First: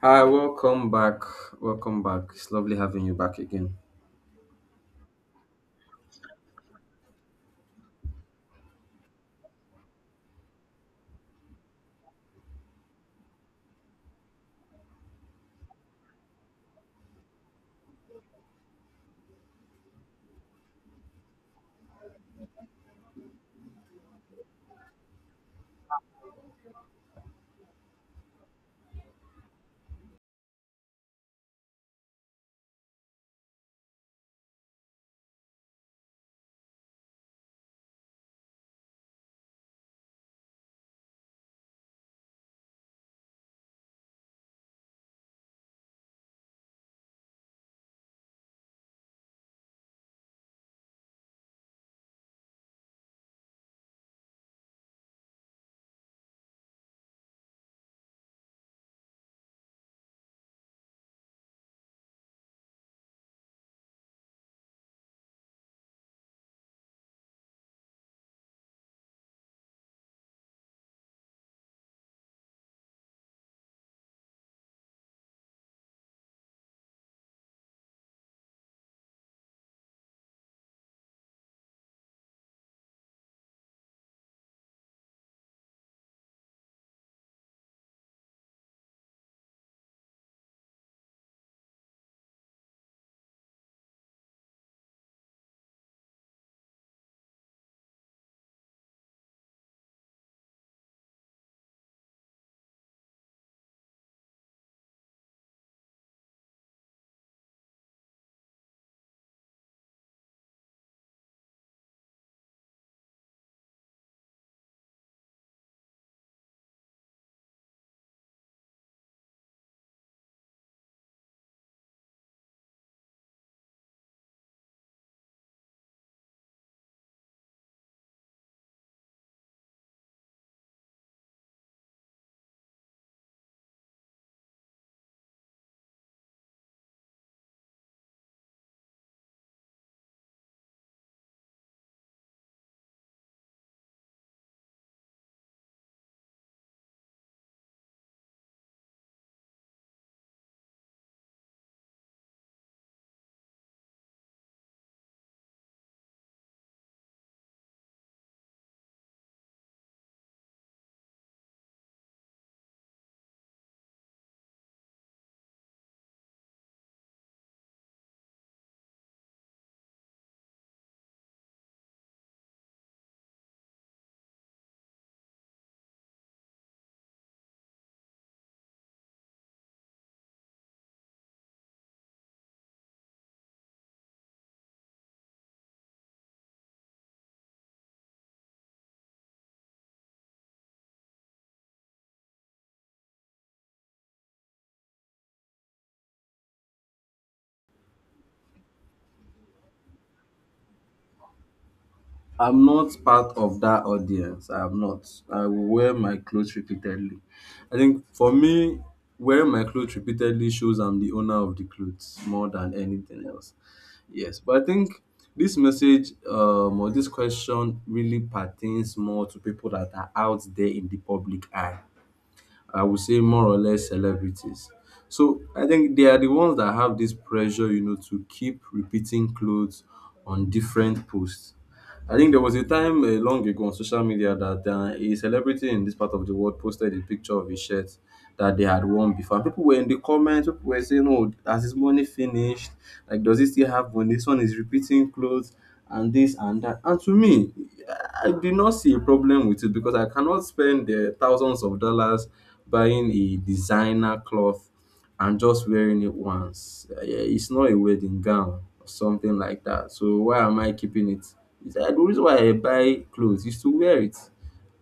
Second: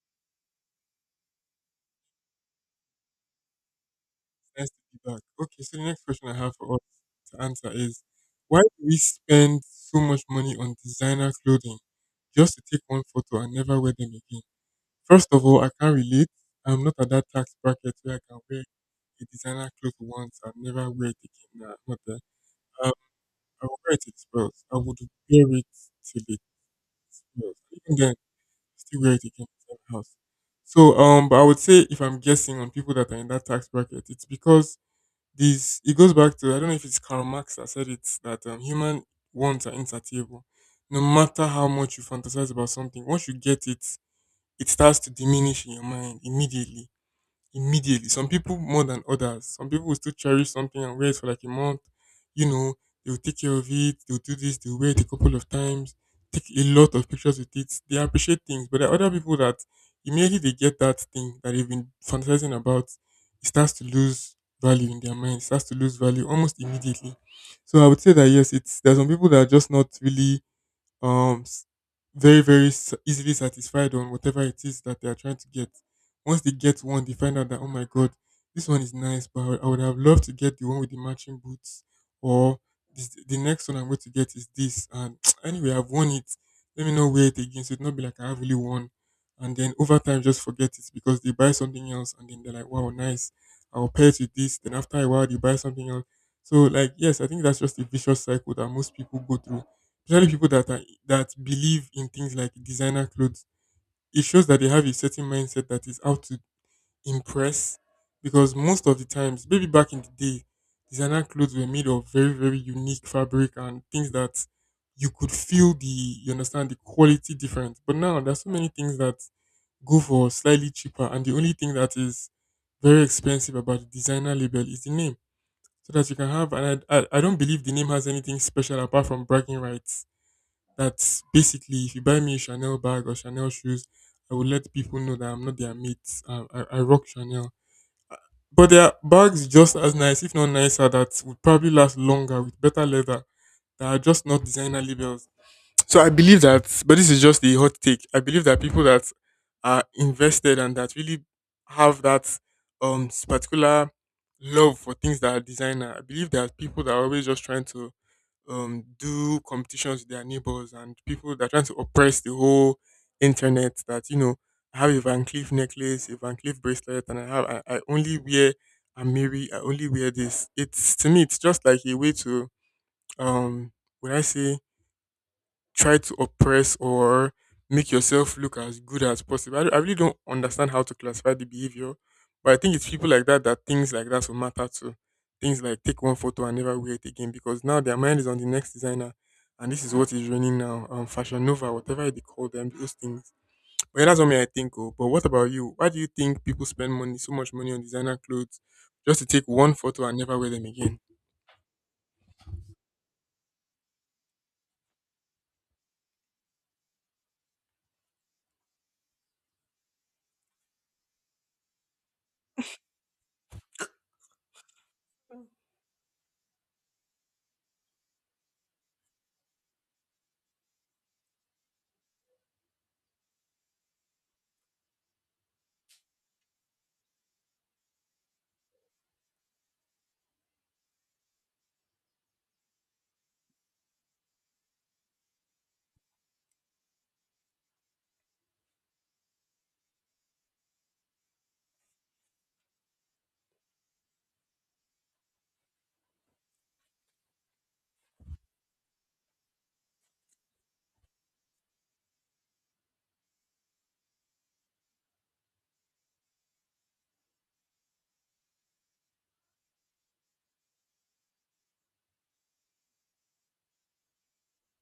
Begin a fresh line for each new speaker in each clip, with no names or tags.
Hi, welcome back. Welcome back. It's lovely having you back again.
Nice to be back. Okay, so the next question I have for us to answer is, why do we spend so much money on designer clothing just to take one photo and never wear them again? First of all, I can't relate. I'm not at that tax bracket where I can wear a designer cloth once and never wear it again. Nah, I'm not there. Um, I will wear it till it spoils. I would wear it till it spoils. Even then, still wear it again in the house. So, but I would say if I'm guessing on people that are in that tax bracket, it's because this it goes back to, I don't know if it's Karl Marx that said it, that human wants are insatiable. No matter how much you fantasize about something, once you get it, it starts to diminish in your mind immediately. Some people more than others. Some people will still cherish something and wear it for like a month. You know, they'll take care of it, they'll do this, they'll wear it a couple of times, take a lot of pictures with it. They appreciate things. But there are other people that immediately they get that thing that they've been fantasizing about, it starts to lose value in their mind, it starts to lose value almost immediately. So I would say that yes, it's there are some people that are just not really um s- very, very easily satisfied on whatever it is that they are trying to get. Once they get one, they find out that, oh my god, this one is nice, but I would have loved to get the one with the matching boots, or this, the next one I'm going to get is this. And anyway, I've won it. Let me not wear it again, so it not be like I have really won. And then over time, just forget it because they buy something else, and then they're like, wow, nice. I'll pair it with this. Then after a while, they buy something else. So like, yes, I think that's just a vicious cycle that most people go through. Especially people that are that believe in things like designer clothes. It shows that they have a certain mindset that is out to impress. Because most of the times, maybe back in the day, designer clothes were made of very, very unique fabric and things that you could feel the you understand the quality difference. But now there's so many things that go for slightly cheaper, and the only thing that is very expensive about the designer label is the name. So that you can have, and I don't believe the name has anything special apart from bragging rights. That's basically if you buy me a Chanel bag or Chanel shoes, I will let people know that I'm not their mate. I rock Chanel. But there are bags just as nice, if not nicer, that would probably last longer with better leather, that are just not designer labels. So I believe that, but this is just a hot take. I believe that people that are invested and that really have that particular love for things that are designer. I believe there are people that are always just trying to do competitions with their neighbors and people that are trying to oppress the whole internet. That, you know, I have a Van Cleef necklace, a Van Cleef bracelet, and I have I only wear Amiri. I only wear this. It's to me, it's just like a way to um. Would I say try to oppress or make yourself look as good as possible. I really don't understand how to classify the behavior, but I think it's people like that that things like that will matter to. Things like take one photo and never wear it again because now their mind is on the next designer, and this is what is running now. Fashion Nova, whatever they call them, those things. But yeah, that's what me I think. Oh, but what about you? Why do you think people spend money so much money on designer clothes just to take one photo and never wear them again?
I'm not part of that audience. I'm not. I will wear my clothes repeatedly. I think for me, wearing my clothes repeatedly shows I'm the owner of the clothes more than anything else. Yes, but I think this message or this question really pertains more to people that are out there in the public eye. I would say more or less celebrities. So I think they are the ones that have this pressure, you know, to keep repeating clothes on different posts. I think there was a time long ago on social media that a celebrity in this part of the world posted a picture of a shirt that they had worn before. People were in the comments, people were saying, "Oh, has his money finished? Like, does he still have money? This one is repeating clothes and this and that." And to me, I did not see a problem with it because I cannot spend thousands of dollars buying a designer cloth and just wearing it once. Yeah, it's not a wedding gown or something like that. So why am I keeping it? It's like the reason why I buy clothes is to wear it.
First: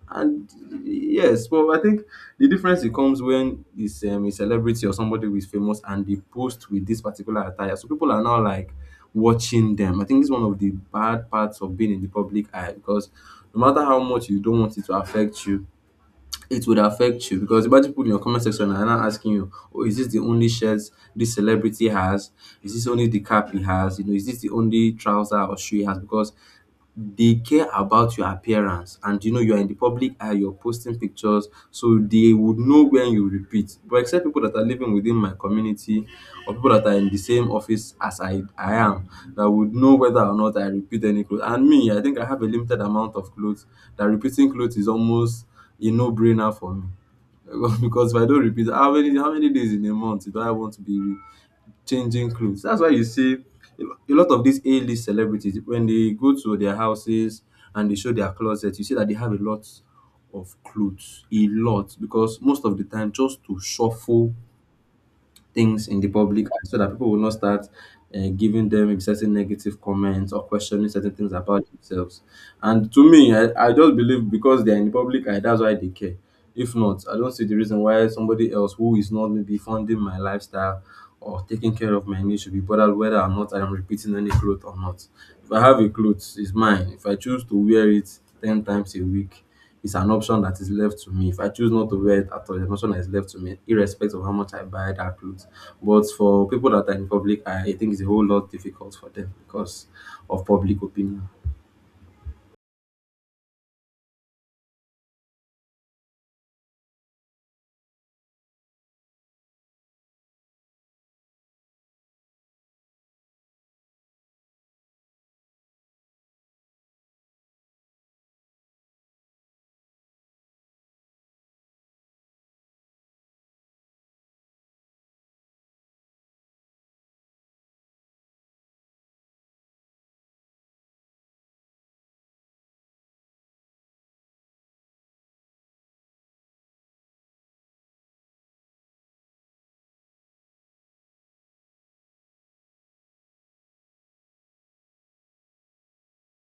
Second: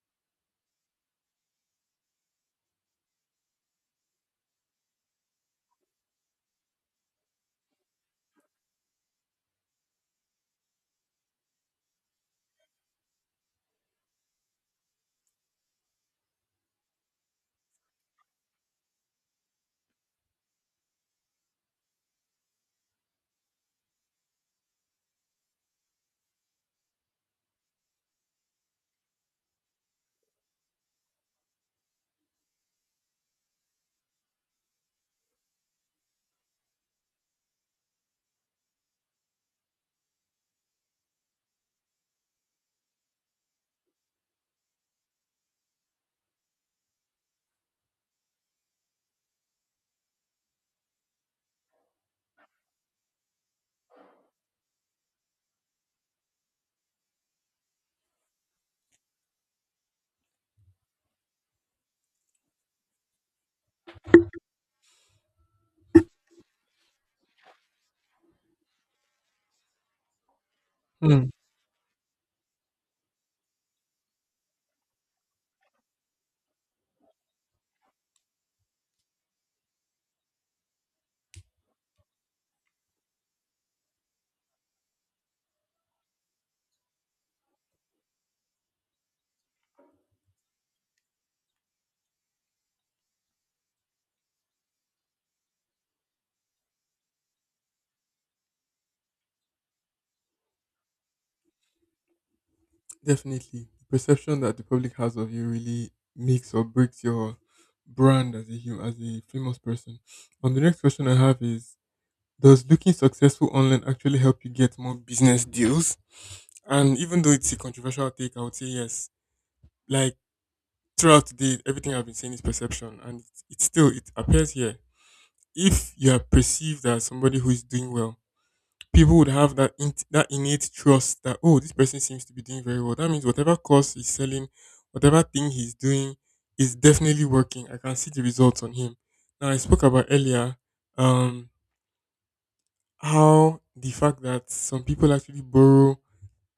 And yes, but I think the difference it comes when it's a celebrity or somebody who is famous and they post with this particular attire. So people are now like watching them. I think it's one of the bad parts of being in the public eye because no matter how much you don't want it to affect you, it would affect you because imagine people in your comment section are now asking you, "Oh, is this the only shirt this celebrity has? Is this only the cap he has? You know, is this the only trouser or shoe he has?" Because they care about your appearance and you know you are in the public eye, you're posting pictures, so they would know when you repeat. But except people that are living within my community or people that are in the same office as I am that would know whether or not I repeat any clothes. And me, I think I have a limited amount of clothes that repeating clothes is almost a no-brainer for me. Because if I don't repeat, how many days in a month do I want to be changing clothes? That's why you see a lot of these A-list celebrities when they go to their houses and they show their closet, you see that they have a lot of clothes, a lot, because most of the time just to shuffle things in the public eye so that people will not start giving them certain negative comments or questioning certain things about themselves. And to me, I just believe because they're in the public eye, that's why they care. If not, I don't see the reason why somebody else who is not maybe funding my lifestyle or taking care of my needs should be bothered whether or not I am repeating any clothes or not. If I have a clothes, it's mine. If I choose to wear it 10 times a week, it's an option that is left to me. If I choose not to wear it at all, it's an option that is left to me, irrespective of how much I buy that clothes. But for people that are in public eye, I think it's a whole lot difficult for them because of public opinion.
Definitely. The perception that the public has of you really makes or breaks your brand as as a famous person. And the next question I have is, does looking successful online actually help you get more business deals? And even though it's a controversial take, I would say yes. Like, throughout the day, everything I've been saying is perception, and it's still it appears here. If you are perceived as somebody who is doing well, people would have that in, that innate trust that, oh, this person seems to be doing very well, that means whatever course he's selling, whatever thing he's doing is definitely working. I can see the results on him. Now, I spoke about earlier um how the fact that some people actually borrow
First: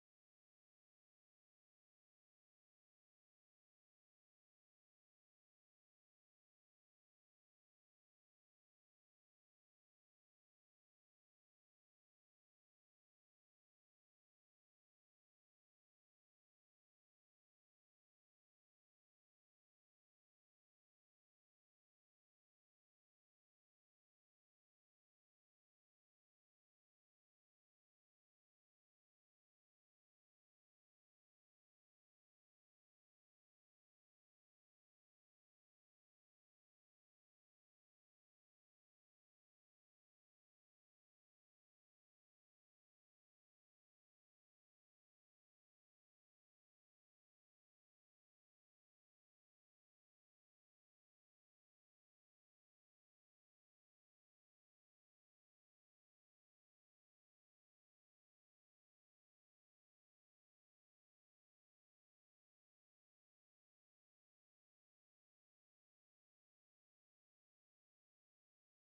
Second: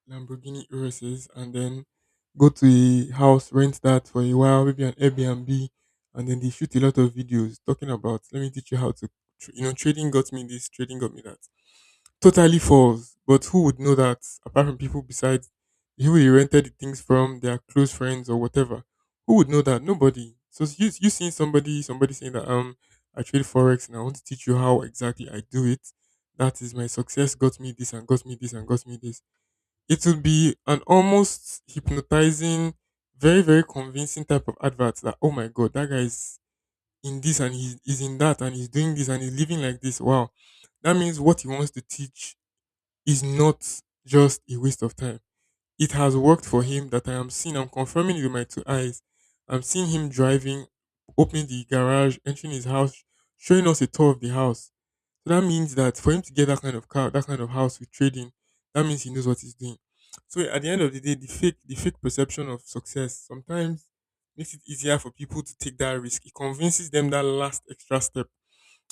Lamborghini Uruses and then go to a house, rent that for a while, maybe an Airbnb, and then they shoot a lot of videos talking about, let me teach you how to you know, trading got me this, trading got me that. Totally false. But who would know that apart from people besides who he rented the things from, their close friends or whatever? Who would know that? Nobody. So you seeing somebody somebody saying that, I trade forex and I want to teach you how exactly I do it. That is my success got me this and got me this and got me this. It would be an almost hypnotizing, very very convincing type of advert that, oh my god, that guy is in this and he's in that and he's doing this and he's living like this. Wow, that means what he wants to teach is not just a waste of time. It has worked for him, that I am seeing, I'm confirming it with my two eyes. I'm seeing him driving, opening the garage, entering his house, showing us a tour of the house. So that means that for him to get that kind of car, that kind of house with trading, that means he knows what he's doing. So at the end of the day, the fake perception of success sometimes makes it easier for people to take that risk. It convinces them that last extra step.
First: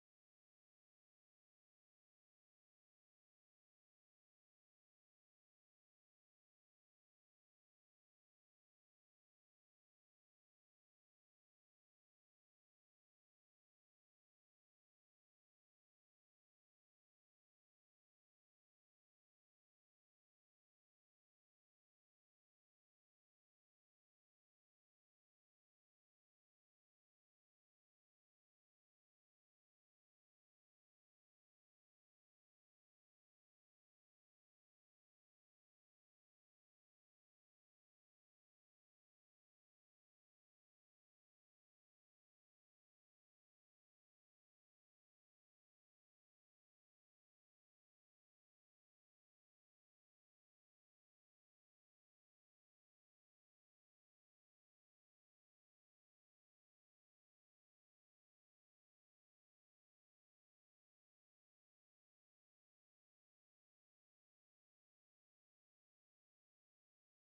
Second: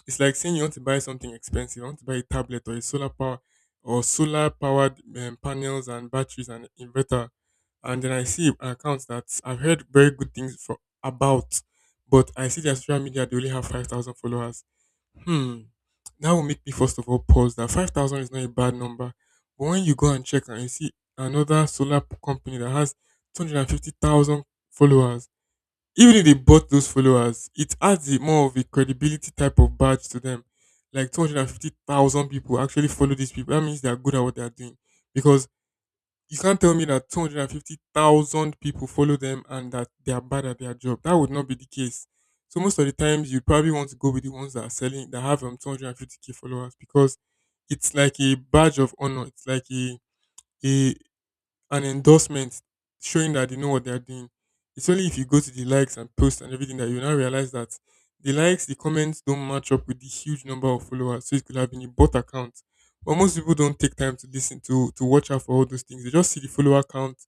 It's like saying, you want to buy something expensive. I want to buy a tablet or a solar power or solar powered panels and batteries and inverter. And then I see an account that I've heard very good things for about, but I see their social media, they only have 5,000 followers. Hmm, that will make me first of all pause. That 5,000 is not a bad number, but when you go and check and you see another company that has 250,000 followers, even if they bought those followers, it adds a more of a credibility type of badge to them. Like 250,000 people actually follow these people. That means they are good at what they are doing. Because you can't tell me that 250,000 people follow them and that they are bad at their job. That would not be the case. So most of the times you probably want to go with the ones that are selling that have 250k followers because it's like a badge of honor. It's like a an endorsement showing that they know what they're doing. It's only if you go to the likes and posts and everything that you now realize that the likes, the comments don't match up with the huge number of followers. So it could have been a bot account. But most people don't take time to listen to watch out for all those things. They just see the follower count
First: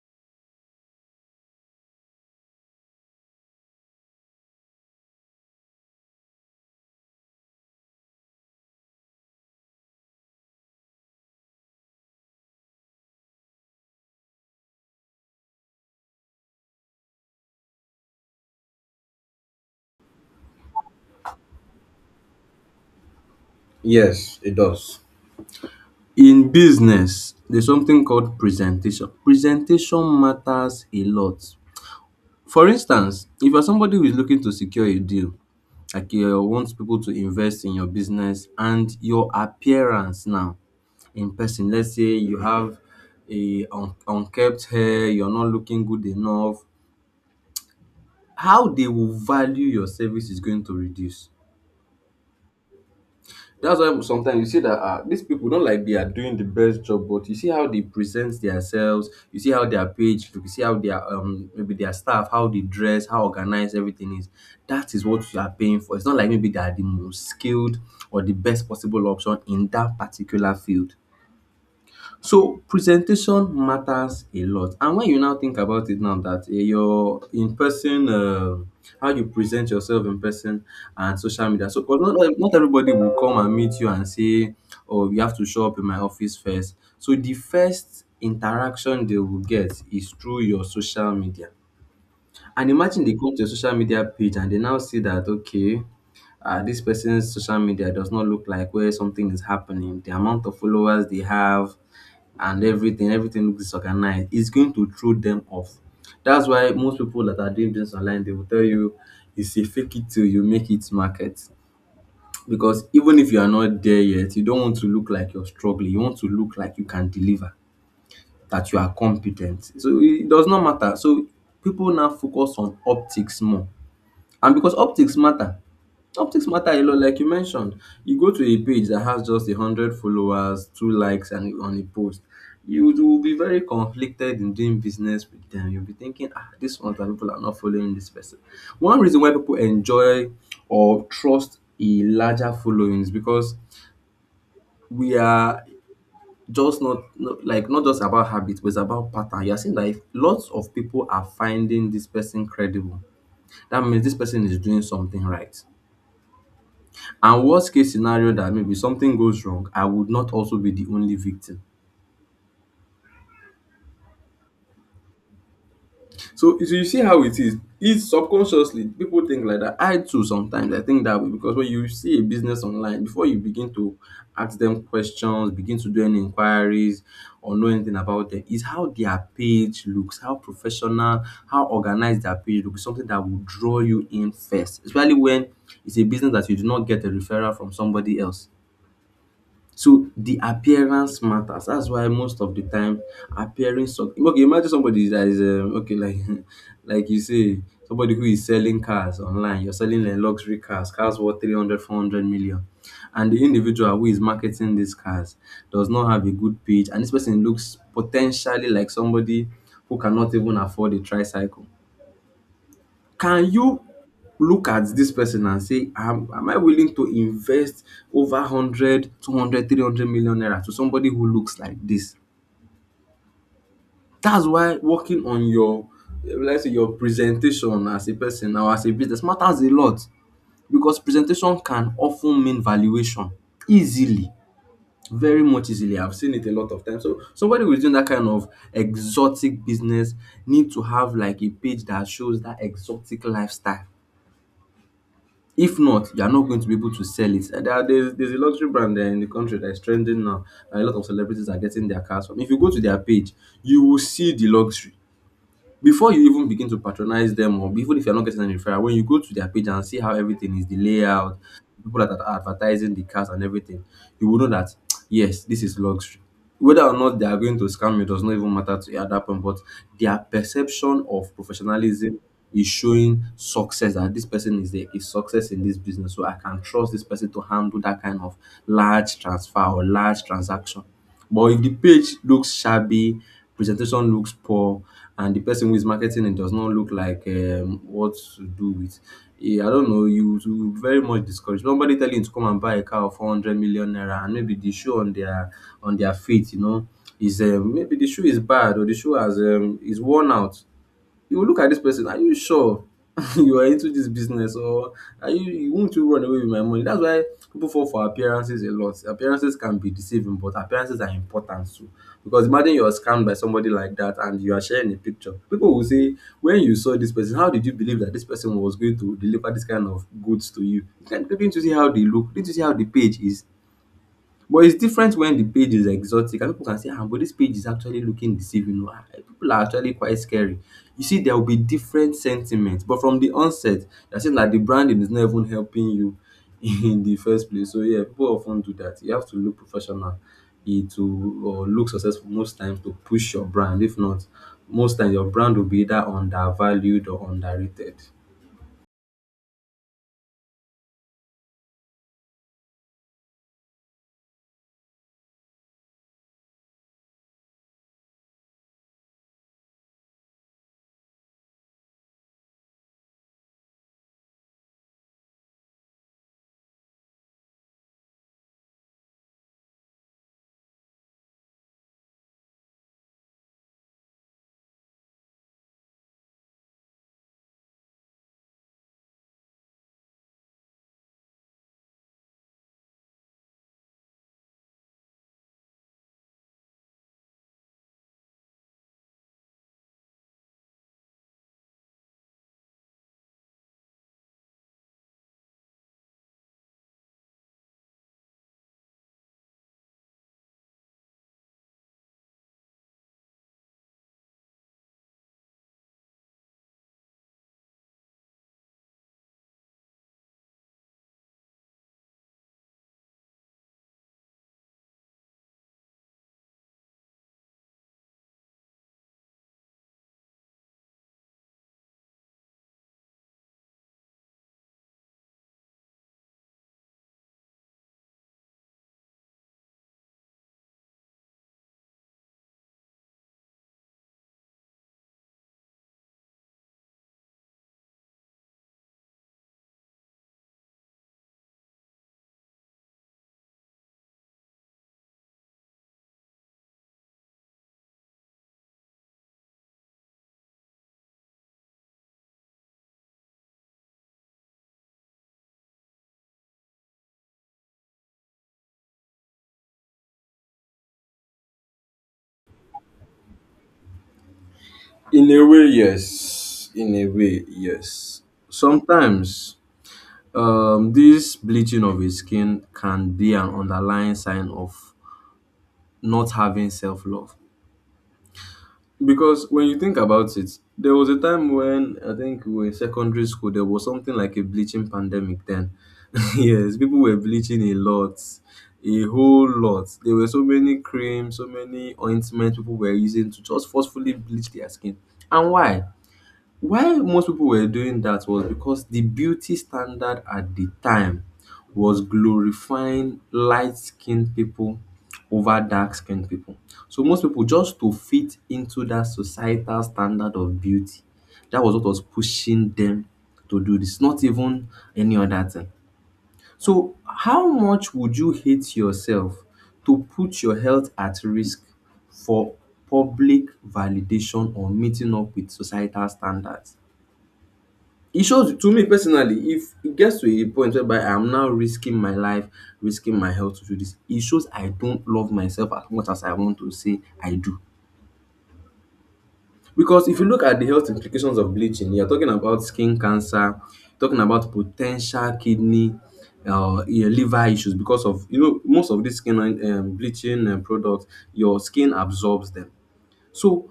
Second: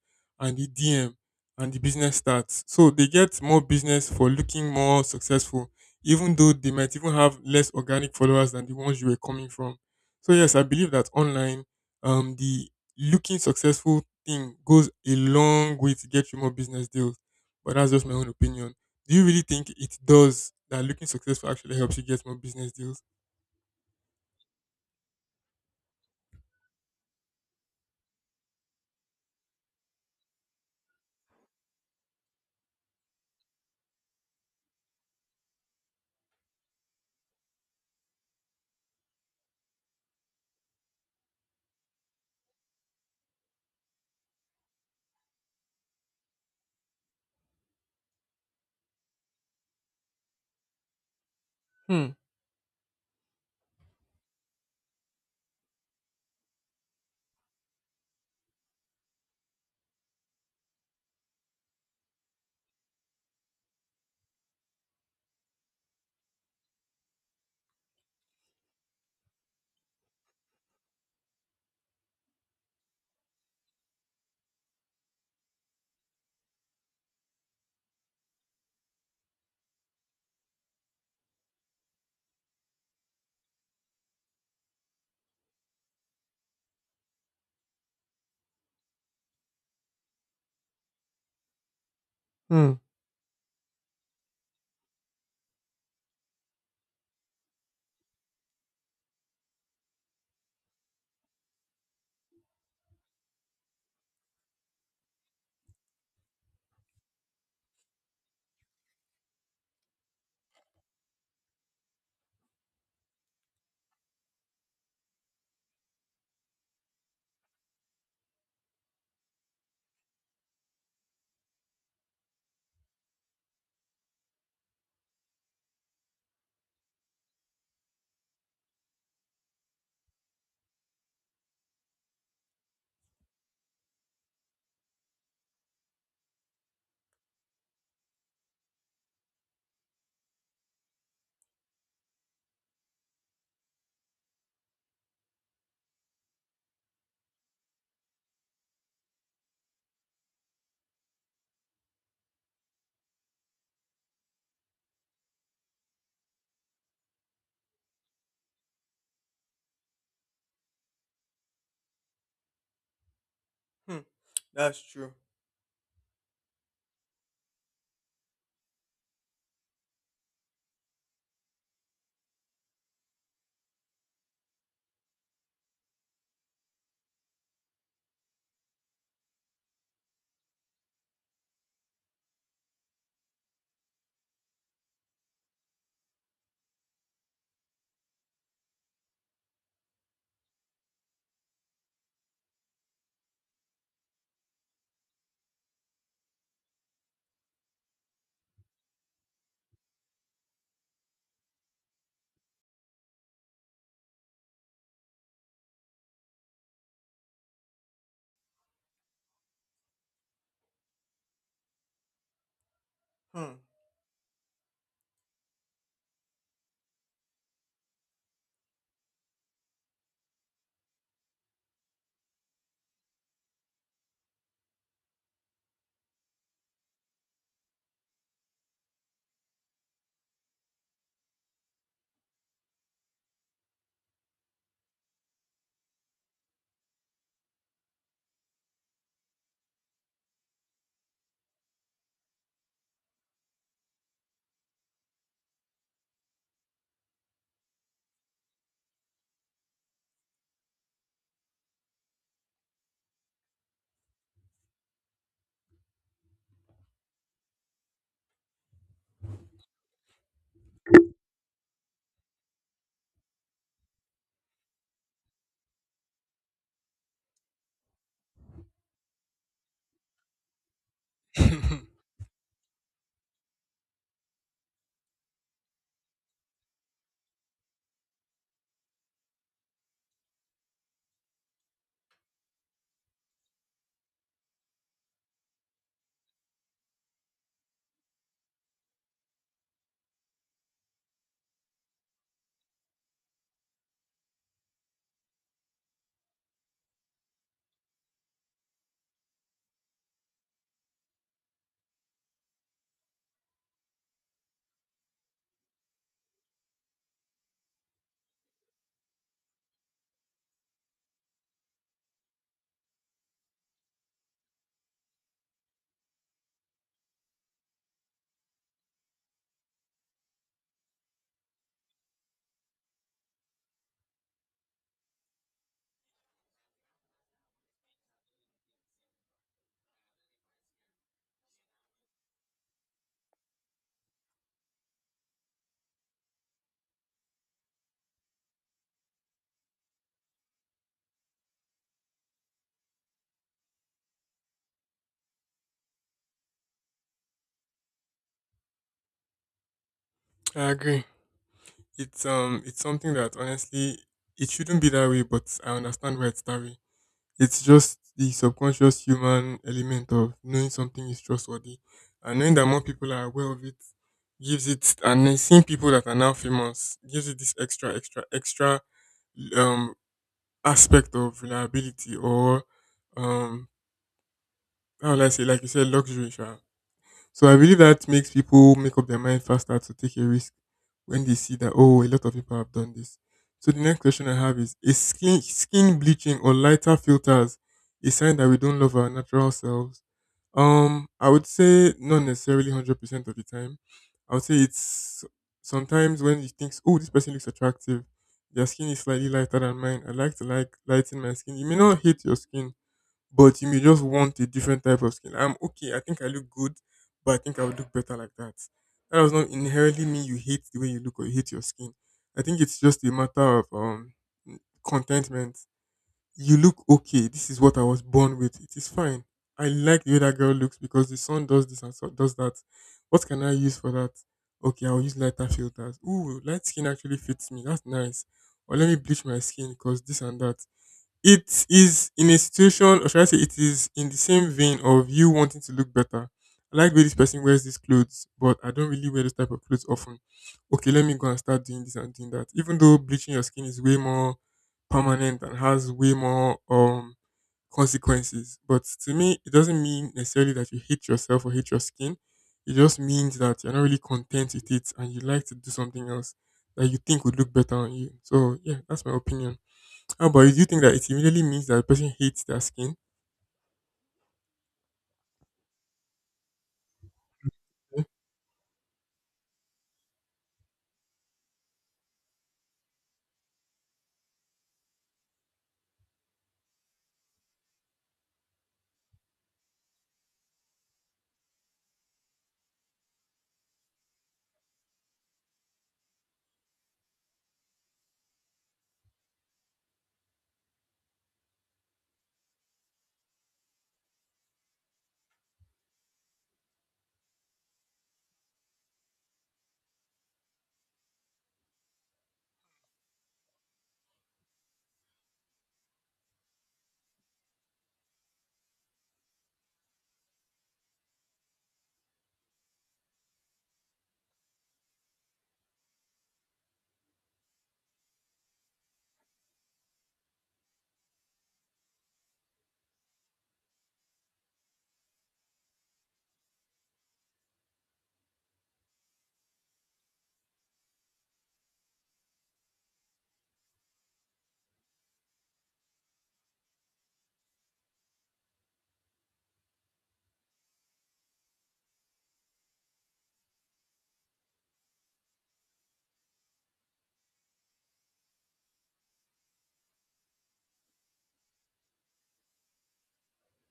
and the DM and the business stats. So they get more business for looking more successful, even though they might even have less organic followers than the ones you were coming from. So yes, I believe that online, the looking successful thing goes a long way to get you more business deals. But that's just my own opinion. Do you really think it does, that looking successful actually helps you get more business deals?
Yes, it does. In business, there's something called presentation. Presentation matters a lot. For instance, if you're somebody who is looking to secure a deal, like you want people to invest in your business and your appearance now in person. Let's say you have a unkempt hair, you're not looking good enough, how they will value your service is going to reduce.
Hmm.
That's why sometimes you see that ah, these people don't like they are doing the best job, but you see how they present themselves, you see how their page look, you see how their maybe their staff, how they dress, how organized everything is. That is what you are paying for. It's not like maybe they are the most skilled or the best possible option in that particular field. So presentation matters a lot and when you now think about it now that your in person how you present yourself in person and social media, so 'cause not everybody will come and meet you and say, "Oh, you have to show up in my office first." So the first interaction they will get is through your social media, and
Hmm.
imagine they come to your social media page and they now see that okay, this person's social media does not look like where something is happening. The amount of followers they have, and everything looks disorganized, it's going to throw them off. That's why most people that are doing business online, they will tell you it's a fake it till you make it market, because even if you are not there yet, you don't want to look like you're struggling, you want to look like you can deliver, that you are competent, so it does not matter. So people now focus on optics more, and because optics matter a lot, like you mentioned. You go to a page that has just a hundred followers, two likes, and on a post, you will be very conflicted in doing business with them. You'll be thinking, ah, this one that people are not following this person. One reason why people enjoy or trust a larger following is because we are just not like not just about habit, but it's about pattern. You're seeing that if lots of people are finding this person credible, that means this person is doing something right. And worst case scenario that maybe something goes wrong, I would not also be the only victim.
Hmm. That's true.
So, so you see how it is. It's subconsciously people think like that. I too sometimes I think that way, because when you see a business online, before you begin to ask them questions, begin to do any inquiries or know anything about them, is how their page looks, how professional, how organized their page looks, something that will draw you in first, especially when it's a business that you do not get a referral from somebody else. So the appearance matters. That's why most of the time appearing some okay, imagine somebody that is okay, like like you say, somebody who is selling cars online, you're selling luxury cars, cars worth 300, 400 million, and the individual who is marketing these cars does not have a good page, and this person looks potentially like somebody who cannot even afford a tricycle. Can
Hmm.
you look at this person and say, am I willing to invest over 100, 200, 300 million naira to somebody who looks like this? That's why working on your, eh, let's say, your presentation as a person or as a business matters a lot, because presentation can often mean valuation easily. Very much easily. I've seen it a lot of times. So somebody who's doing that kind of exotic business need to have like a page that shows that exotic lifestyle. If not, you're not going to be able to sell it. And there are, there's a luxury brand there in the country that is trending now, and a lot of celebrities are getting their cars from. If you go to their page, you will see the luxury before you even begin to patronize them, or even if you're not getting any referral, when you go to their page and see how everything is, the layout, people that are advertising the cars and everything, you will know that yes, this is luxury. Whether or not they are going to scam you does not even matter to you at that point, but their perception of professionalism is showing success, that this person is a, is success in this business, so I can trust this person to handle that kind of large transfer or large transaction. But if the page looks shabby, presentation looks poor, and the person who is marketing it does not look like what to do with, eh, I don't know, you will be very much discouraged. Nobody telling you to come and buy a car of 400 million naira, and maybe the shoe on their feet, you know, is maybe the shoe is bad or the shoe has is worn out. You go look at dis person, are you sure you are into dis business, or are you wont you run away with my money? Dats why people fall for appearances a lot. Appearances can be deceiving, but appearances are important too. Because imagine you are scammed by somebody like dat and you are sharing a picture, people will say, when you saw dis person, how did you believe dat dis person was going to deliver dis kind of goods to you? You can't, didnt you see how they look? Didnt you see how the page is? But it's different when the page is exotic, and people can say, ah, but this page is actually looking deceiving oh. Ah, people are actually quite scary. You see, there will be different sentiments. But from the onset, you're saying that the branding is not even helping you in the first place. So yeah, people often do that. You have to look professional, eh, to or look successful most times to push your brand. If not, most times your brand will be either undervalued or underrated.
I agree. It's something that honestly it shouldn't be that way, but I understand why it's that way. It's just the subconscious human element of knowing something is trustworthy. And knowing that more people are aware of it gives it, and then seeing people that are now famous gives it this extra, extra, extra um aspect of reliability or um how will I say like you said luxury sha. So I believe that makes people make up their mind faster to take a risk when they see that oh a lot of people have done this. So the next question I have is skin bleaching or lighter filters a sign that we don't love our natural selves? I would say not necessarily 100% of the time. I would say it's sometimes when you think oh this person looks attractive, their skin is slightly lighter than mine. I like to like lighten my skin. You may not hate your skin but you may just want a different type of skin. I'm okay. I think I look good, but I think I would look better like that. That does not inherently mean you hate the way you look or you hate your skin. I think it's just a matter of contentment. You look okay. This is what I was born with. It is fine. I like the way that girl looks because the sun does this and so does that. What can I use for that? Okay, I'll use lighter filters. Ooh, light skin actually fits me. That's nice. Or let me bleach my skin because this and that. It is in a situation, or should I say, it is in the same vein of you wanting to look better. I like the way this person wears these clothes, but I don't really wear this type of clothes often. Okay, let me go and start doing this and doing that. Even though bleaching your skin is way more permanent and has way more consequences, but to me, it doesn't mean necessarily that you hate yourself or hate your skin. It just means that you're not really content with it and you like to do something else that you think would look better on you. So yeah, that's my opinion. Oh, but do you think that it immediately means that the person hates their skin?
In a way, yes. In a way, yes. Sometimes. This bleaching of a skin can be an underlying sign of not having self love. Because when you think about it, there was a time when I think we were in secondary school, there was something like a bleaching pandemic then. Yes, people were bleaching a lot, a whole lot. There were so many creams, so many ointments people were using to just forcefully bleach their skin. And why? Why most people were doing that was because the beauty standard at the time was glorifying light skinned people over dark skinned people. So most people, just to fit into that societal standard of beauty, that was what was pushing them to do this, not even any other thing. So how much would you hate yourself to put your health at risk for public validation or meeting up with societal standards? It shows to me personally, if it gets to a point whereby I'm now risking my life, risking my health to do this, it shows I don't love myself as much as I want to say I do. Because if you look at the health implications of bleaching, you're talking about skin cancer, talking about potential kidney, your liver issues, because of most of these skin bleaching products, your skin absorbs them. So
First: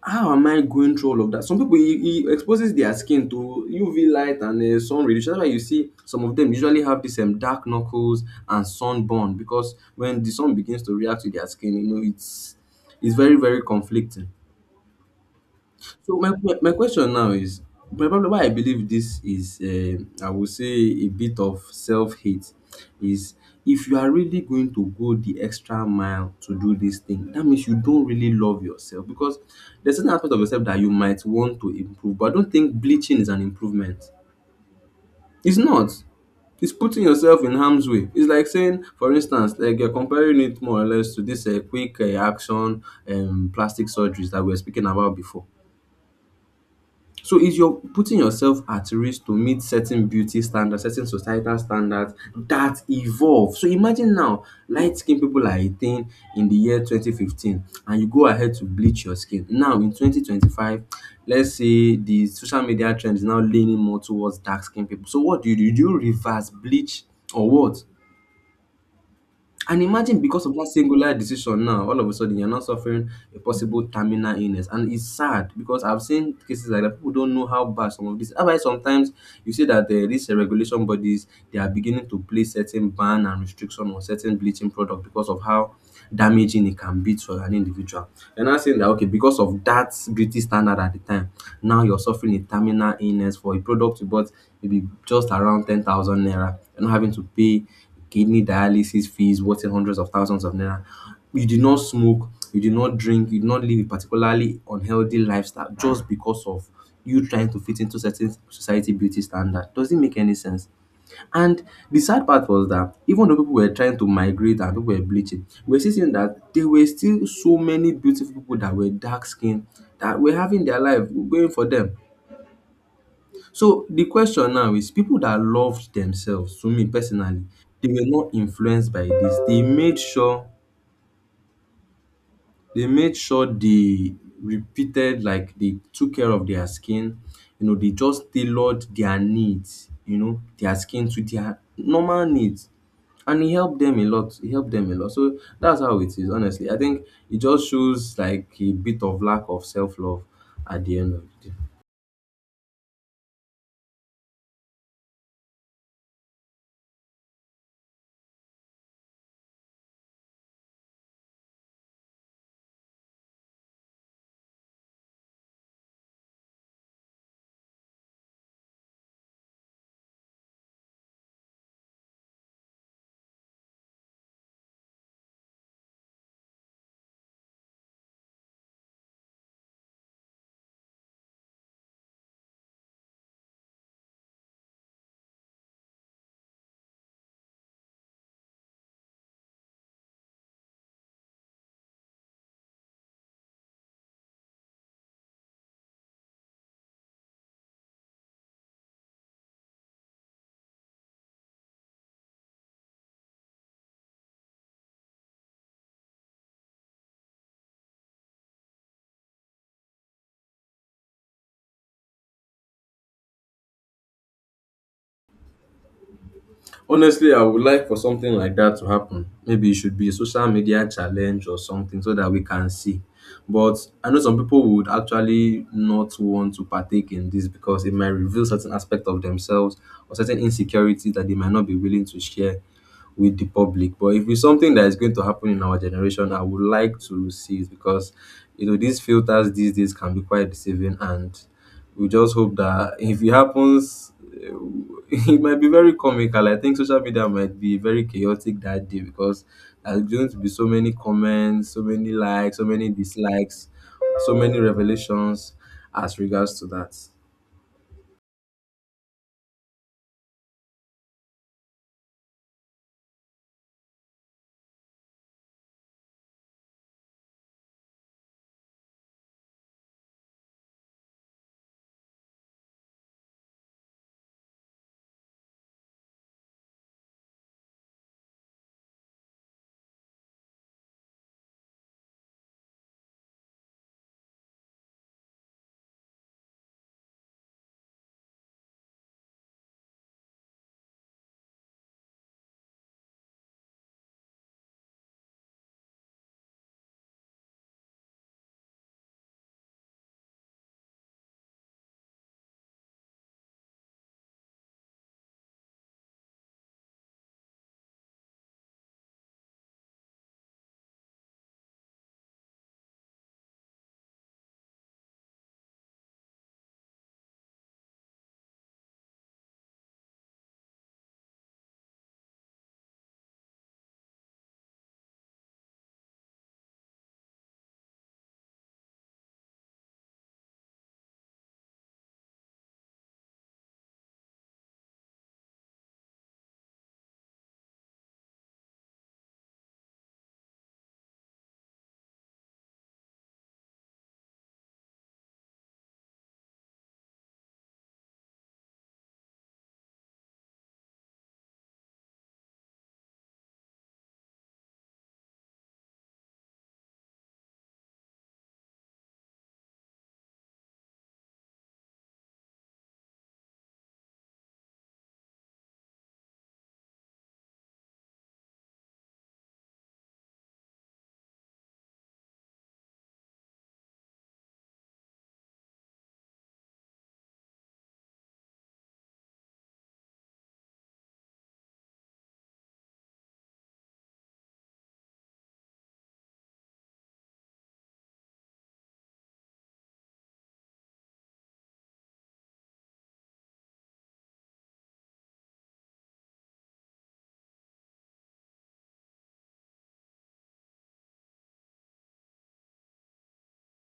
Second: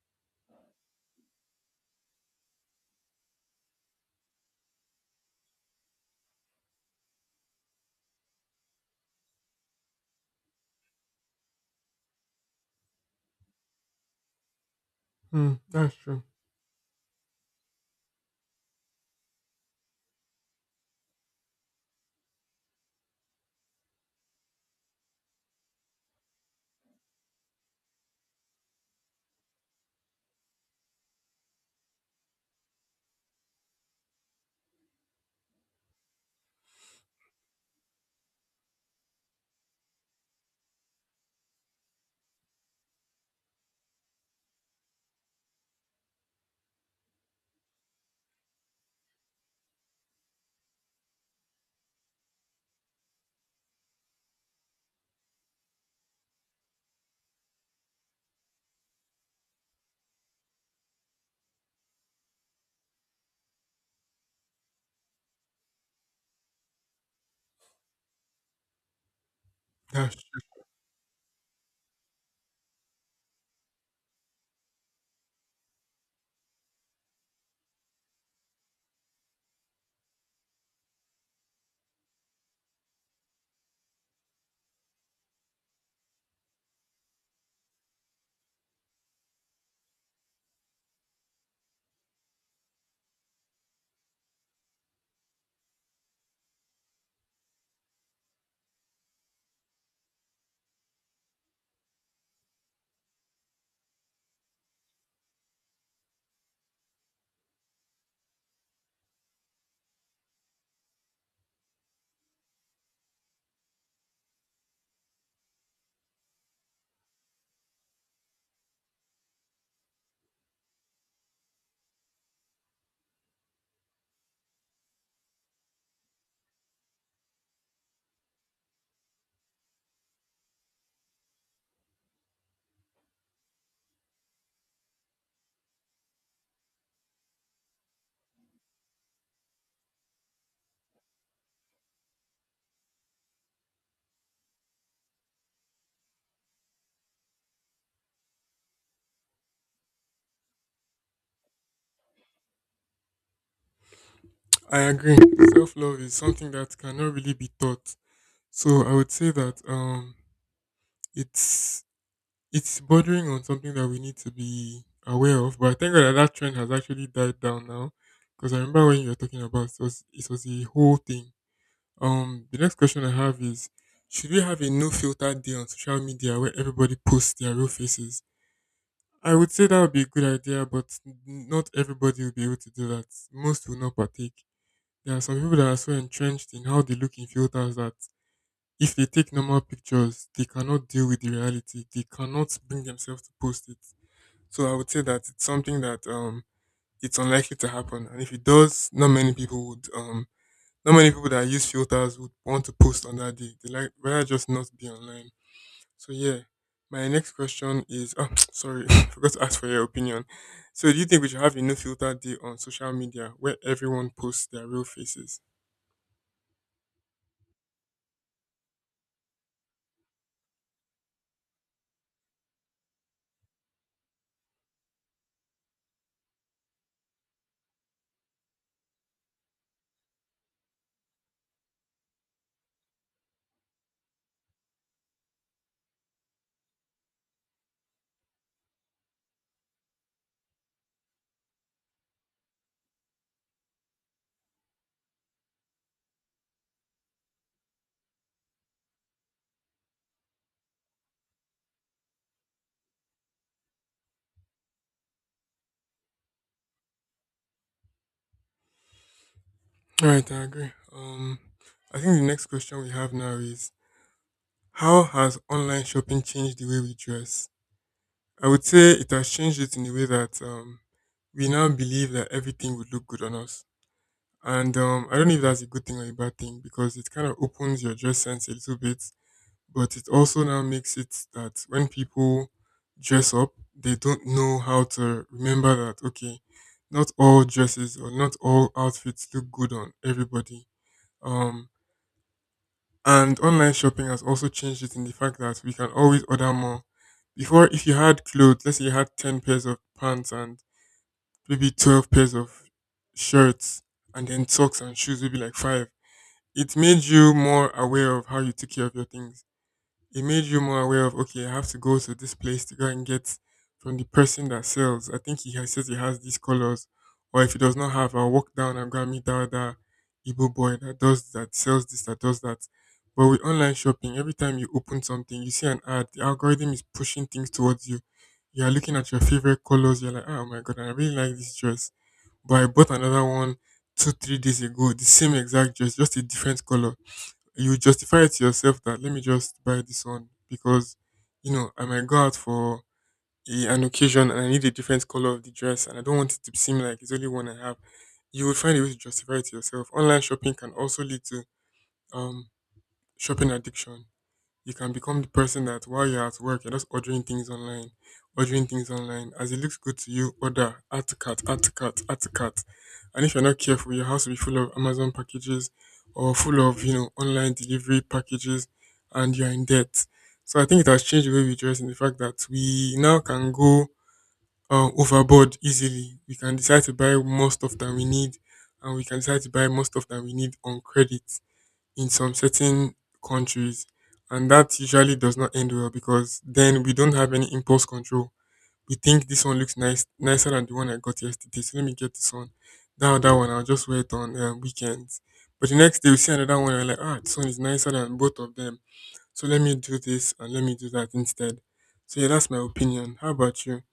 how am I going through all of that? Some people, he it exposes their skin to UV light and sun radiation. That's why you see some of them usually have this dark knuckles and sunburn, because when the sun begins to react to their skin, it's very very conflicting.
Hmm, that's
So
true.
my question now is, my problem, why I believe this is I would say a bit of self-hate, is if you are really going to go the extra mile to do this thing, that means you don't really love yourself, because there's certain aspect of yourself that you might want to improve, but I don't think bleaching is an improvement. It's not. It's putting yourself in harm's way. It's like saying, for instance, like you're comparing it more or less to this quick action plastic surgeries that we were speaking about before. So is you're putting yourself at risk to meet certain beauty standards, certain societal standards that evolve. So imagine now light skinned people are a thing in the year 2015, and you go ahead to bleach your skin. Now in 2025, let's say the social media trend is now leaning more towards dark skinned people. So what do you do? Do you reverse bleach or what? And
That's
imagine, because of
true.
that singular decision, now, all of a sudden, you're not suffering a possible terminal illness. And it's sad because I've seen cases like that. People don't know how bad some of this. That's why sometimes you see that these regulation bodies, they are beginning to place certain ban and restriction on certain bleaching product because of how damaging it can be to an individual. You're not saying that okay, because of that beauty standard at the time, now you're suffering a terminal illness for a product you bought maybe just around 10,000 naira. You're not having to pay kidney dialysis fees worth in hundreds of thousands of naira. You did not smoke, you did not drink, you did not live a particularly unhealthy lifestyle, just because of you trying to fit into certain society beauty standard. Does it make any sense? And the sad part was that even though people were trying to migrate and people were bleaching, we're still seeing that there were still so many beautiful people that were dark skinned, that were having their life going for them. So the question now is, people that loved themselves, to me personally, they were not influenced by this. They made sure they repeated, like, they took care of their skin. They just tailored their needs, their skin, to their normal needs. And it helped them a lot. It helped them a lot. So that's how it is, honestly. I think it just shows like a bit of lack of self-love at the end of the day.
I agree. Self love is something that cannot really be taught. So I would say that it's it's bordering on something that we need to be aware of. But I think that that trend has actually died down now. Because I remember when you were talking about it was a whole thing. The next question I have is: should we have a no filter day on social media where everybody posts their real faces? I would say that would be a good idea, but not everybody will be able to do that. Most will not partake. There are some people that are so entrenched in how they look in filters that if they take normal pictures, they cannot deal with the reality. They cannot bring themselves to post it. So I would say that it's something that it's unlikely to happen. And if it does, not many people that use filters would want to post on that day. They like rather just not be online. So yeah, my next question is sorry, forgot to ask for your opinion. So do you think we should have a no filter day on social media where everyone posts their real faces?
Honestly, I would like for something like that to happen. Maybe it should be a social media challenge or something, so that we can see. But I know some people would actually not want to partake in this, because it might reveal certain aspect of themselves or certain insecurity that they might not be willing to share with the public. But if it's something that is going to happen in our generation, I would like to see it, because these filters these days can be quite deceiving, and we just hope that if it happens, it might be very comical. I think social media might be very chaotic that day, because there's going to be so many comments, so many likes, so many dislikes, so many revelations as regards to that.
Alright, I agree. I think the next question we have now is how has online shopping changed the way we dress? I would say it has changed it in the way that we now believe that everything would look good on us. And I don't know if that's a good thing or a bad thing because it kind of opens your dress sense a little bit. But it also now makes it that when people dress up, they don't know how to remember that, okay, not all dresses or not all outfits look good on everybody. Um, and online shopping has also changed it in the fact that we can always order more. Before, if you had clothes, let's say you had 10 pairs of pants and maybe 12 pairs of shirts and then socks and shoes, maybe like five. It made you more aware of how you took care of your things. It made you more aware of okay, I have to go to this place to go and get from the person that sells. I think says he has these colors, or if he does not have, I'll walk down and go and meet that other Igbo boy that does that sells this that does that. But with online shopping, every time you open something, you see an ad. The algorithm is pushing things towards you. You are looking at your favorite colors. You're like, oh my god, I really like this dress, but I bought another one two three days ago. The same exact dress, just a different color. You justify it to yourself that let me just buy this one because you know I might go out for an occasion and I need a different color of the dress and I don't want it to seem like it's only one I have. You will find a way to justify it to yourself. Online shopping can also lead to um shopping addiction. You can become the person that while you're at work, you're just ordering things online, ordering things online. As it looks good to you, order, add to cart, add to cart, add to cart. And if you're not careful, your house will be full of Amazon packages or full of online delivery packages and you're in debt. So I think it has changed the way we dress in the fact that we now can go overboard easily. We can decide to buy more stuff than we need and we can decide to buy more stuff than we need on credit in some certain countries. And that usually does not end well because then we don't have any impulse control. We think this one looks nice, nicer than the one I got yesterday, so let me get this one. That other one, I'll just wear it on weekends. But the next day, we see another one, and we're like, ah, this one is nicer than both of them. So let me do this and let me do that instead. So yeah, that's my opinion. How about you?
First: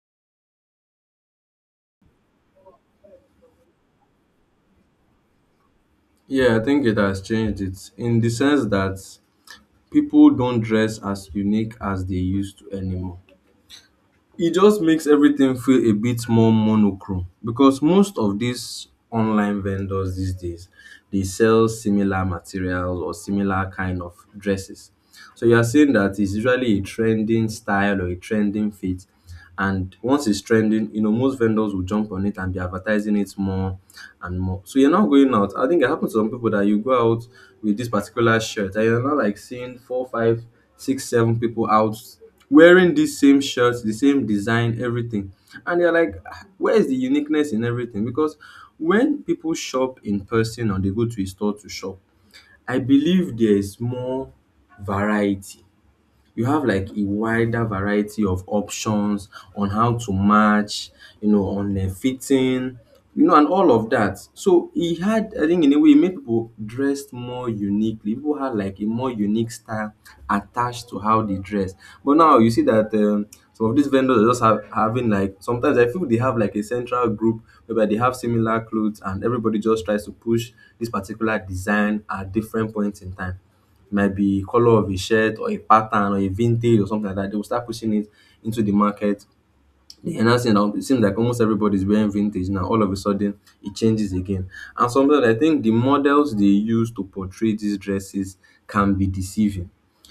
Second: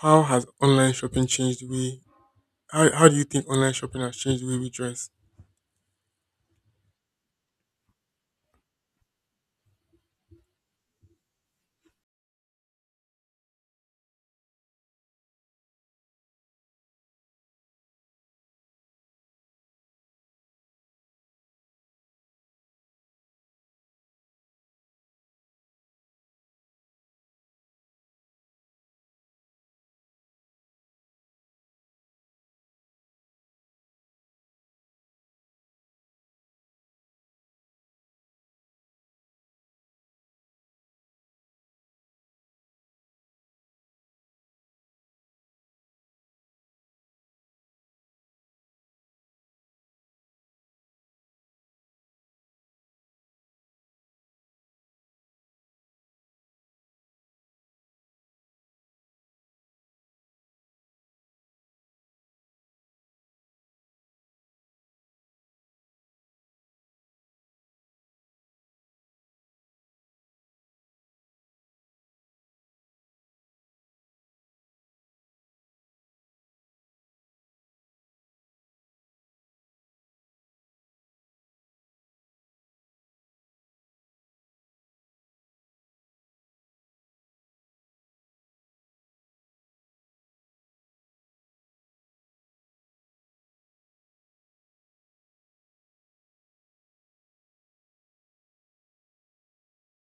How has online shopping changed the way? How do you think online shopping has changed the way we dress?
Yeah, I think it has changed it in the sense that people don't dress as unique as they used to anymore. It just makes everything feel a bit more monochrome, because most of these online vendors these days, they sell similar materials or similar kind of dresses. So you are saying that it's usually a trending style or a trending fit, and once it's trending, most vendors will jump on it and be advertising it more and more. So you're not going out. I think it happens to some people that you go out with this particular shirt and you're not like seeing four, five, six, seven people out wearing this same shirt, the same design, everything. And they are like, "Ah, where is the uniqueness in everything?" Because when people shop in person or they go to a store to shop, I believe there is more variety. You have like a wider variety of options on how to match, on fitting, and all of that. So he had, I think, in a way, it made people dressed more uniquely. People had like a more unique style attached to how they dress. But now you see that some of these vendors are just having, like, sometimes I feel they have like a central group, whereby they have similar clothes and everybody just tries to push this particular design at different points in time. Might be color of a shirt or a pattern or a vintage or something like that. They will start pushing it into the market. The enhancing now, it seems like almost everybody's wearing vintage now. All of a sudden, it changes again. And sometimes I think the models they use to portray these dresses can be deceiving,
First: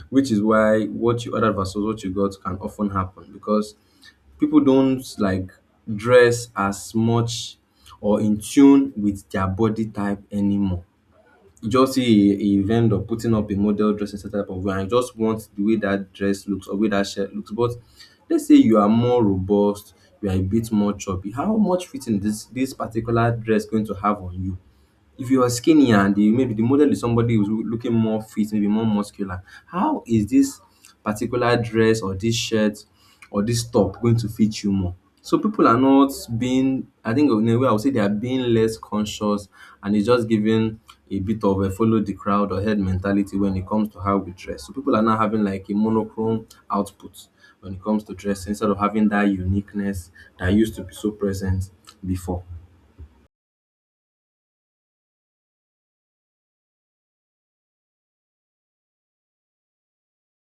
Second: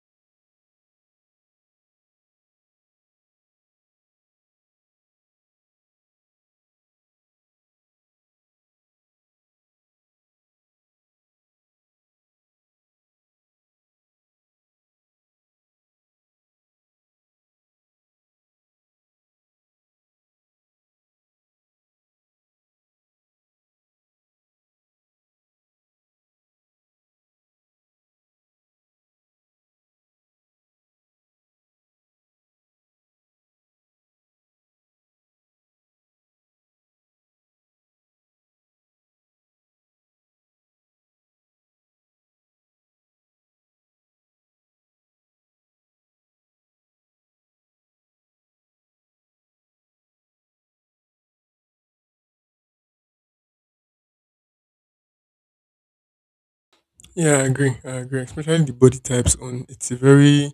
which is why what you ordered versus what you got can often happen, because people don't like dress as much, or in tune with their body type anymore. Just see a vendor putting up a model dressing type of way, and you just want the way that dress looks or way that shirt looks. But let's say you are more robust, you are a bit more chubby. How much fitting this particular dress going to have on you? If you are skinny, and the maybe the model is somebody who's looking more fit, maybe more muscular, how is this particular dress or this shirt or this top going to fit you more? So people are not being, I think in a way I would say they are being less conscious, and it's just giving a bit of a follow the crowd or head mentality when it comes to how we dress. So people are now having like a monochrome output when it comes to dressing, instead of having that uniqueness that used to be so present before.
Yeah, I agree. I agree. Especially the body types on it's a very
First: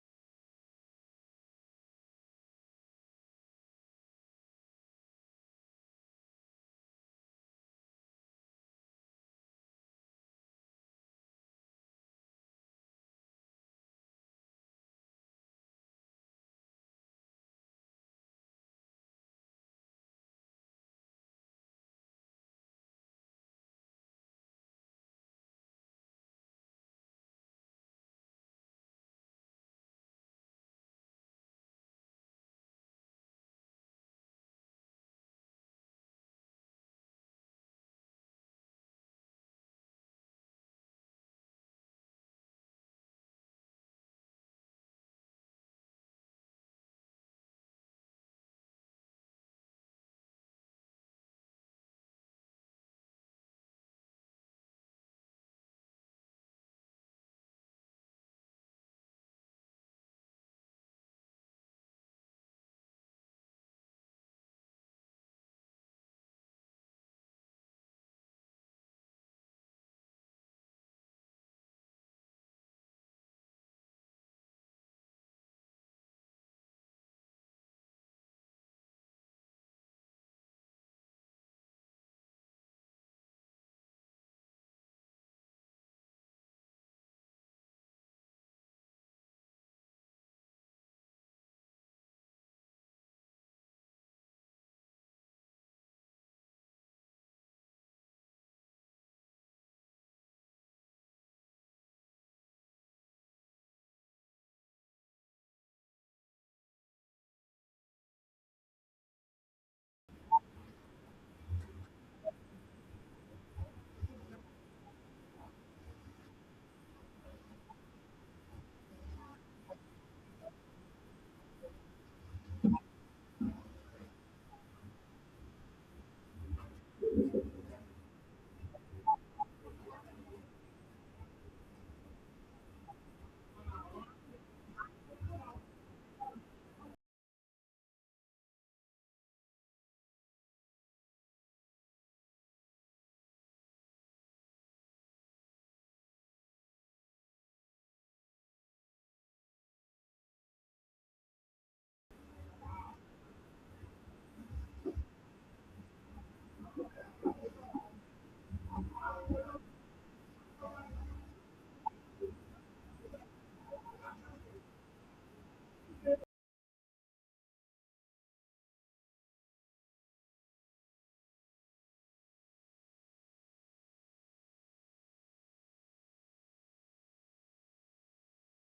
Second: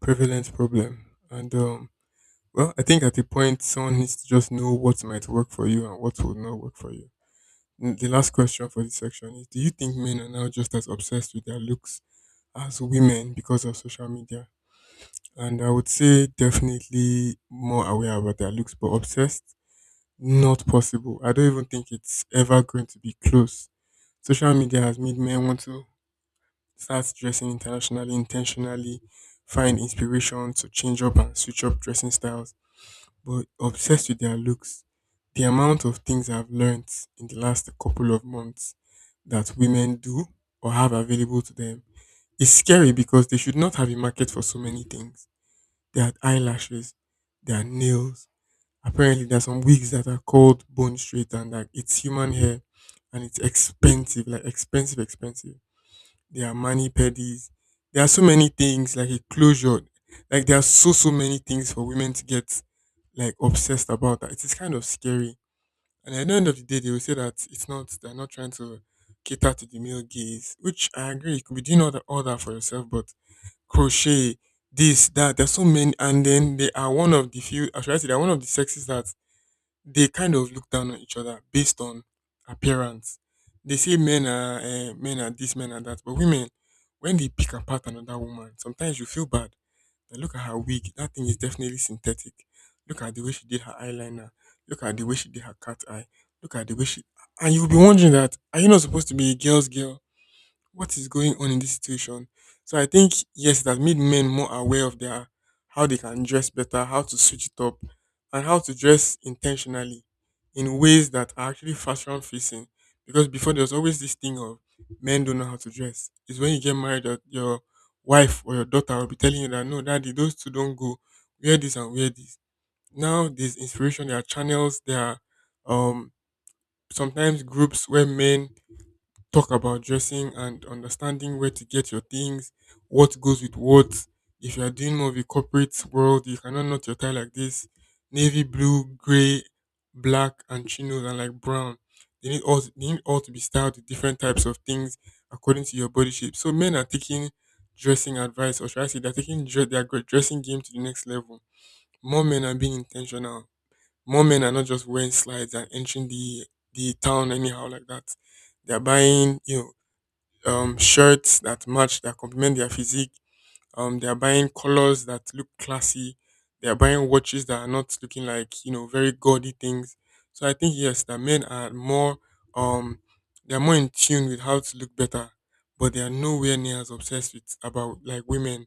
prevalent problem. And, well, I think at a point someone needs to just know what might work for you and what will not work for you. The last question for this section is do you think men are now just as obsessed with their looks as women because of social media? And I would say definitely more aware about their looks, but obsessed, not possible. I don't even think it's ever going to be close. Social media has made men want to start dressing internationally intentionally. Find inspiration to change up and switch up dressing styles. But obsessed with their looks. The amount of things I've learned in the last couple of months that women do or have available to them is scary because they should not have a market for so many things. They had eyelashes, they had nails. Apparently, there are some wigs that are called bone straight and like it's human hair and it's expensive, like expensive, expensive. There are mani pedis. There are so many things like a closure. Like there are so many things for women to get like obsessed about. That it is kind of scary. And at the end of the day, they will say that it's not. They're not trying to cater to the male gaze, which I agree. You could be doing all that for yourself, but crochet, this, that. There's so many, and then they are one of the few. Actually, they're one of the sexes that they kind of look down on each other based on appearance. They say men are this, men are that, but women, when they pick apart another woman, sometimes you feel bad. Now look at her wig; that thing is definitely synthetic. Look at the way she did her eyeliner. Look at the way she did her cat eye. Look at the way she, and you'll be wondering that are you not supposed to be a girl's girl? What is going on in this situation. So I think yes, it has made men more aware of their how they can dress better, how to switch it up, and how to dress intentionally in ways that are actually fashion facing. Because before there was always this thing of men don't know how to dress. It's when you get married that your wife or your daughter will be telling you that no, daddy, those two don't go. Wear this and wear this. Now there's inspiration, there are channels, there are um sometimes groups where men talk about dressing and understanding where to get your things, what goes with what. If you are doing more of a corporate world, you cannot knot your tie like this. Navy blue, grey, black, and chinos and like brown. They need all to be styled with different types of things according to your body shape. So men are taking dressing advice, or should I say, they're taking their dressing game to the next level. More men are being intentional. More men are not just wearing slides and entering the town anyhow like that. They're buying shirts that match, that complement their physique. They are buying colors that look classy. They are buying watches that are not looking like very gaudy things. So I think yes, that men are more um, they are more in tune with how to look better, but they are nowhere near as obsessed with about like women,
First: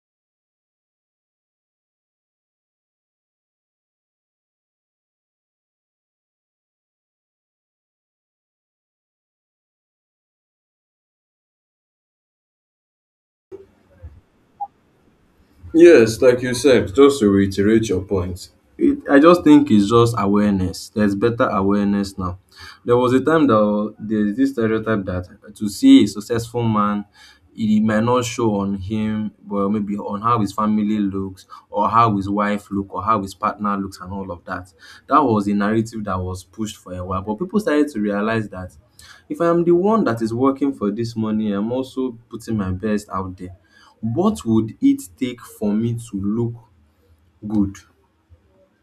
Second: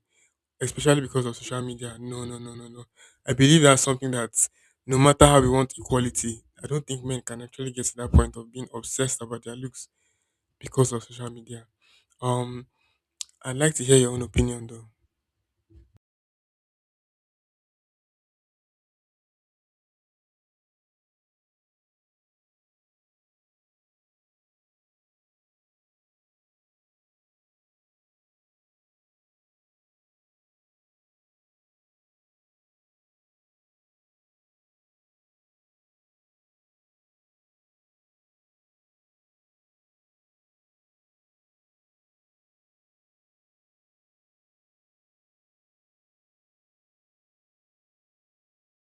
especially because of social media. No, no, no, no, no. I believe that's something that no matter how we want equality, I don't think men can actually get to that point of being obsessed about their looks because of social media. Um, I'd like to hear your own opinion though.
Yes, like you said, just to reiterate your point, I just think it's just awareness. There's better awareness now. There was a time that there's this stereotype that to see a successful man, it might not show on him, but maybe on how his family looks, or how his wife look, or how his partner looks, and all of that. That was a narrative that was pushed for a while, but people started to realize that if I am the one that is working for this money, I'm also putting my best out there. What would it take for me to look good?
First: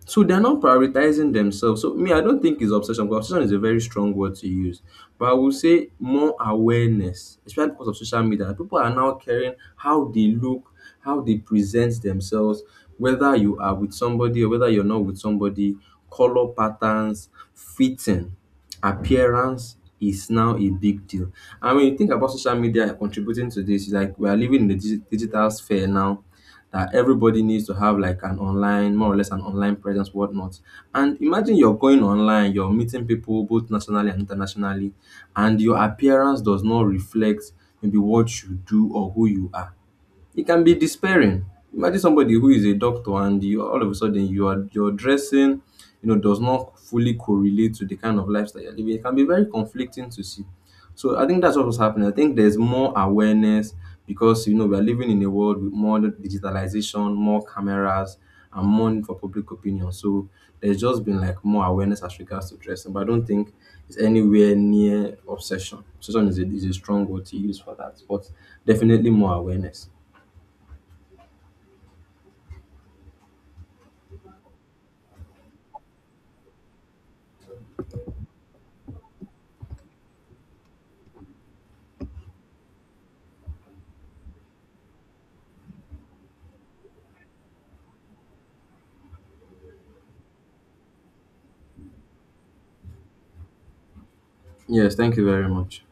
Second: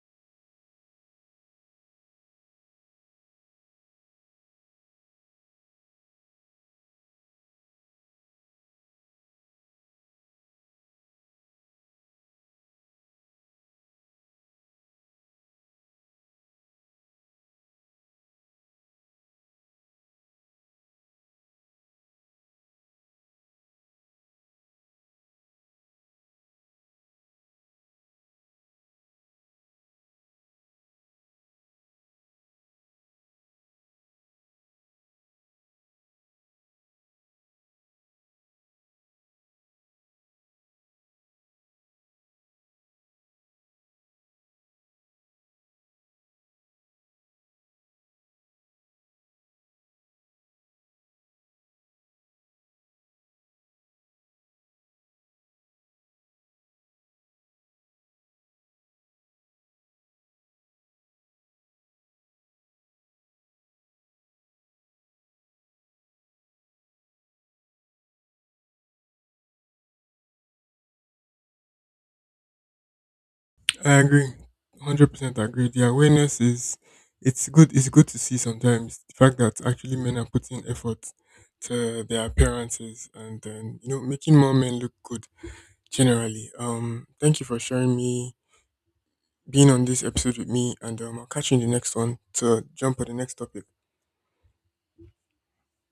So they're not prioritizing themselves. So me, I don't think it's obsession. Because obsession is a very strong word to use, but I will say more awareness, especially because of social media. People are now caring how they look, how they present themselves, whether you are with somebody or whether you're not with somebody. Color patterns, fitting, appearance is now a big deal. And when you think about social media contributing to this, it's like we are living in the digital sphere now, that everybody needs to have like an online, more or less an online presence, whatnot. And imagine you're going online, you're meeting people both nationally and internationally, and your appearance does not reflect maybe what you do or who you are. It can be despairing. Imagine somebody who is a doctor, and you all of a sudden your dressing, does not fully correlate to the kind of lifestyle you're living. It can be very conflicting to see. So I think that's what was happening. I think there's more awareness, because we are living in a world with more digitalization, more cameras, and more need for public opinion. So there's just been like more awareness as regards to dressing, but I don't think it's anywhere near obsession. Obsession is a strong word to use for that, but definitely more awareness.
I agree. 100% agree. The awareness is it's good to see sometimes the fact that actually men are putting effort to their appearances and then making more men look good generally. Thank you for sharing me being on this episode with me and I'll catch you in the next one to jump on the next topic.
Yes, thank you very much.